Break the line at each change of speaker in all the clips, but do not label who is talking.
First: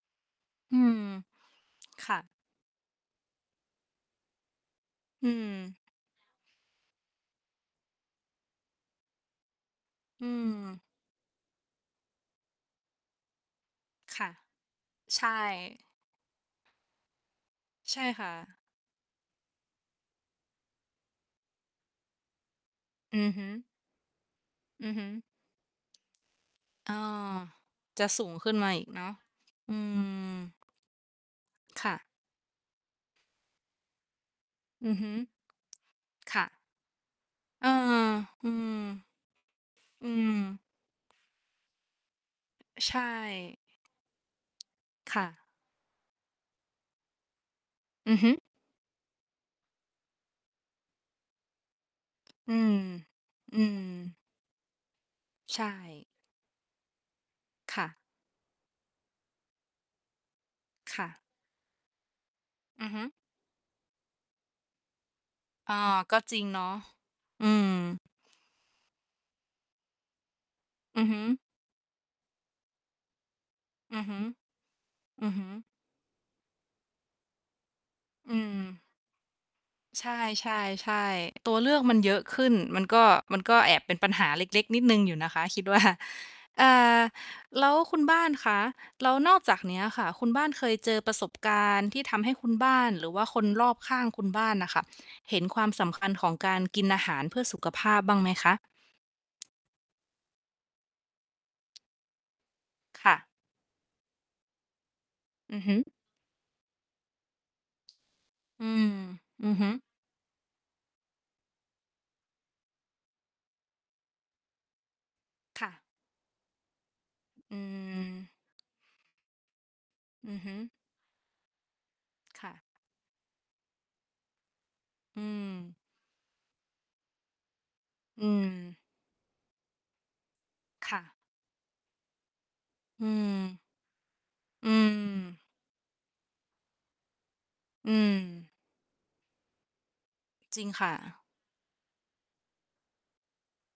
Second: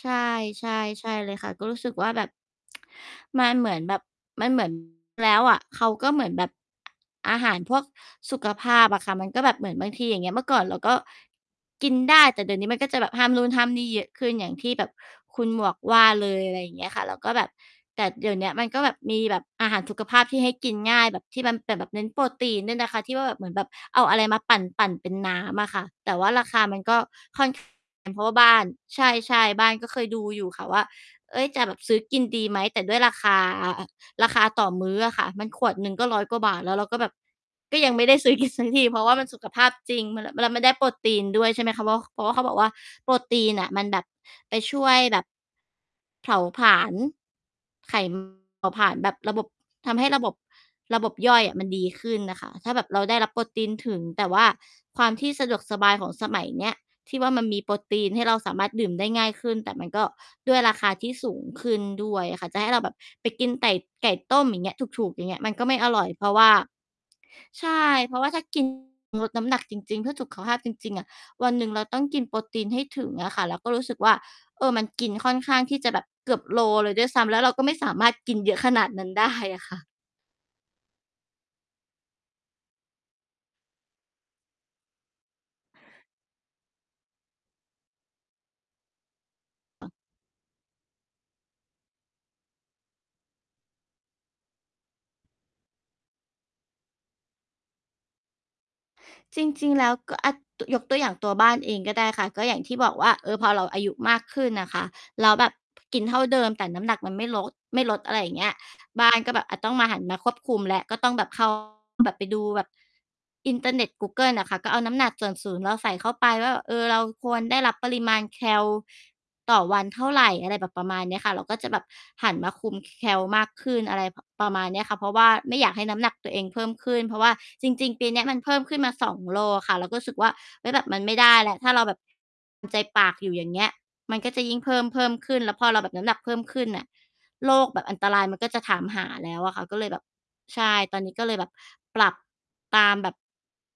ใช่
อืม
ๆ ใช่เลยค่ะ ก็รู้สึกว่
ค
า
่
แบ
ะ
บ มันเหมือนแบบ มัน เหมือน
อื
แล้วอะ
ม
เขาก็เหมือนแบบ อาหารพวกสุขภาพอะค่ะ มันก็แบบเหมือนบางที อย่าง
อ
เ
ื
งี้ย เมื่อก่อนเรา
ม
ก็กินได้ แต่เดี๋ยวนี้มันก็จะแบบห้ามนู่นห้ามนี่เยอะ
ค
ข
่
ึ
ะ
้น อย่างที่แบบ
ใช
ค
่
ุณหมวกว่าเลย อะไรอย่างเงี้ยค่ะ แล้วก็แบบ
ใช
แต
่
่
ค
เด
่
ี๋ยวเนี
ะ
้ยมันก็แบบมีแบบอาหารสุขภาพที่ให้กินง่าย แบบที่มันเป็นแบบเน้นโปรตีนด้วยนะคะ ที่
อ
ว่
ื
า
อ
แบ
ฮ
บเห
ึ
มือนแบบเอาอะไรมาปั
อ
่
ื
น
อฮ
ๆ เ
ึ
ป็นน้ำอะค่ะ แต่ว่าราคามัน
อ
ก
า
็ค่อน ข้าง
จ
เ
ะ
ป็นเพ
ส
รา
ู
ะว
ง
่าบ
ขึ้
้
น
า
ม
น
าอีก
ใ
เนาะ
ช่ ๆ บ้า
อ
น
ื
ก็เคยดูอยู
ม
่ค่ะว่า "เฮ้ย จะแบบ
ค
ซ
่
ื
ะ
้อกินดีไหม?" แต่ด้วยราคา อ่า ราคาต่อม
อ
ื
ื
้
อ
อ
ฮึ
อะค่ะ มันขวดหนึ่งก็ 100 ก
ค
ว่า
่ะ
บาท แล้วเราก็แบบ
เออ
ก็ยังไม่ได้ ซื้อก
อื
ิน ส
ม
ักที เพราะว่ามันสุขภาพจริง
อื
มันแบบ แล้วม
ม
ันได้โปรตีนด้วย ใช่ไหมคะ ว้อก ค เพราะว่าเขาบอกว่า
ใช่
โปรตีนน่ะมันแบบ ไปช่วย
ค
แบบ
่ะ
เผาผลาญ ไข
อ
ม
ื
ั
อ
น
ฮึ
เผาผลาญแบบระบบ ทำให้ระบบ ระบบย่อยอะมันดีขึ้นน่ะค่ะ
อื
ถ้
ม
าแบบเราได้รับโปร
อื
ตีนถึง
ม
แต่ว่าความที่สะด
ใ
ว
ช
กสบาย
่
ของสมัยเนี้ย ที่ว่ามันมีโปร
ค่ะ
ตีนให้เราสามารถดื่มได้ง่ายขึ้น แต่มันก็ ด้วยราคา
ค
ท
่
ี่
ะ
สูงขึ้นด้วยอะค่ะ จะให้เรา
อ
แ
ื
บ
อ
บ
ฮึ
ไปกินไต่ ไก่ต้ม อย่างเงี้ย ถูก ๆ อย่างเงี้ย มันก็
อ
ไม
า
่อร่อย
ก็
เพรา
จ
ะ
ร
ว
ิง
่า
เนาะ อื
ใช่
ม
เพราะว่า ถ้า กิน ลดน้ำหนักจริง ๆ เพื่อสุขภาพจริง ๆ
อ
อ
ือ
ะ
ฮึ
วันหนึ่งเราต้องกินโปรตีนให้ถึงอะค่ะ แล้วก็รู้สึ
อ
ก
ือ
ว่
ฮ
า
ึ
เออ มันกิน
อ
ค
ื
่
อ
อน
ฮึ
ข้างที่จะแบบเกือบโลเลยด้วยซ้ำ แล้วเราก็ไม่สามารถ
อ
กิ
ื
นเยอะขน
ม
าดนั้น ได้อะค่ะ
ใช่ ๆ ๆ ตัวเลือกมันเยอะขึ้น มันก็ มันก็แอบเป็นปัญหาเล็ก ๆ นิดหนึ่งอยู่นะคะ คิด ว่า อ่า แล้วคุณบ้านคะ แล้วนอกจากเนี้ยค่ะคุณบ้านเคยเจอประสบการณ์ที่ทำให้คุณบ้าน หรือว่าคนรอบข้างคุณบ้านน่ะค่ะเห็นความสำคัญของการกินอาหารเพื่อสุขภาพบ้างไหมคะ?
จริง ๆ แล้วก็ อั้ด ตุ ยกตัวอย่าง ตัวบ้านเองก็ได้ค่ะ ก็อย่างที่บอก
ค
ว่า
่ะ
เออ พอเราอายุมากขึ้นน่ะค่ะ แล้วแบบ
อือฮึ
กินเท่าเดิม แต่น้ำหนักมันไม่ลด ไม่ลด อะไรอย่างเงี้ย
อืม
บ้านก็แบ
อื
บ อ
อ
ะ
ฮ
ต
ึ
้องมา หันมาควบคุมแล้ว ก็ต้องแบบ เข้า แบบไปดูแบบ อินเทอร์เน็ต กูเกิลน่ะค่ะ ก็เอาน้ำหนัก ส่วนสูง
ค
เ
่
รา
ะ
ใส่เข้าไปว่า เออ เราควร
อ
ได
ื
้รับปริมาณ
ม
แคลต่อวันเท่าไร
อือฮ
อะไ
ึ
รแบบประมาณเนี้ยค่ะ แล้วก็จะแบบหัน
ค
ม
่
า
ะ
คุม ค แคลมากขึ้น อะไร ผ ประมาณเนี้ยค่ะ เพราะ
อ
ว
ื
่าไม่อยา
ม
กให้น้ำหนักตัวเองเพิ่มขึ้น เพราะว่าจริง ๆ ปีเนี้
อ
ย
ื
มันเพิ่มข
ม
ึ้นมา 2 โลอะค่ะ เราก็สึกว่า "เฮ้ย! แบบ
ค
ม
่
ัน
ะ
ไม่ได้แล้ว ถ้าเรา แบบ ตาม ใจป
อื
ากอยู่ อย่างเ
ม
งี้ย มันก็จะยิ่ง
อื
เพิ่ม เพิ่มขึ้
ม
น" แล้วพอเราแบบน้ำหนักเพิ่มขึ้นน่ะ โรคแบบ
อื
อันตรายมันก
ม
็จะถามหาแล้วอะค่ะ ก็เลยแบบ ใ
จร
ช
ิง
่
ค่
ตอนนี้
ะ
ก็เลยแบบ ปรับตามแบบ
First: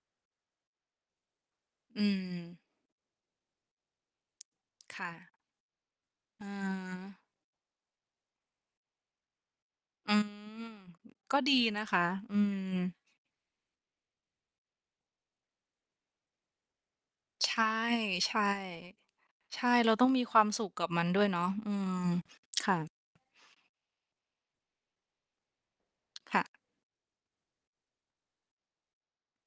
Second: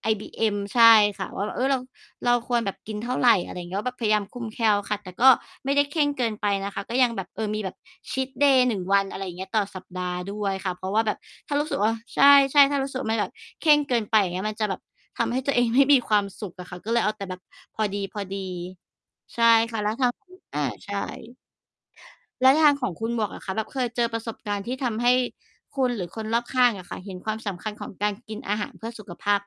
BMI ใช่ค่ะ ว่าแบบ "เออ เรา
อื
เราค
ม
วรแบบกินเท่าไร?" อะไรเงี้ย แล้วแบบพยายามคุมแคลค่ะ
ค่
แต่
ะ
ก็ไม่ได้เคร่งเกิน
อ
ไ
ะ
ป
ฮ
นะคะ ก็ยัง
ะ
แบบ เออ มีแบบชีตเดย์ 1 วัน อะไรอย่างเงี้ย ต่อสัปด
อ
า
ื
ห์
ม
ด้วยค่ะ เพราะว่าแบบ
ก็ด
ถ
ี
้ารู้สึ
น
ก
ะ
ว่า
คะ
ใช
อื
่ ๆ ถ้ารู้
ม
สึกว่า มัน แบบเคร่งเกินไป อย่างเงี้ย มันจะแบบ ทำให้ ตัวเองไม่ มีความสุขอะค่ะ ก็เลยเอาแต่แบบ
ใช่
พอดี ๆ ใช่
ๆ ใช
ค
่
่ะ แล
เร
้
า
วท
ต้อ
า
ง
ง
มี
คุ
คว
ณ
าม
อ
ส
า
ุขกั
ใ
บ
ช
มันด้วย
่
เนาะ อืม
แล้วท
ค
าง
่
ข
ะ
องคุณหมวกล่ะคะ แบบเคยเจอประสบการณ์ที่ทำให้คุณหรือคน
ค
ร
่
อบ
ะ
ข้างอะค่ะเห็นความสำคัญของการกินอาหารเพื่อสุขภาพ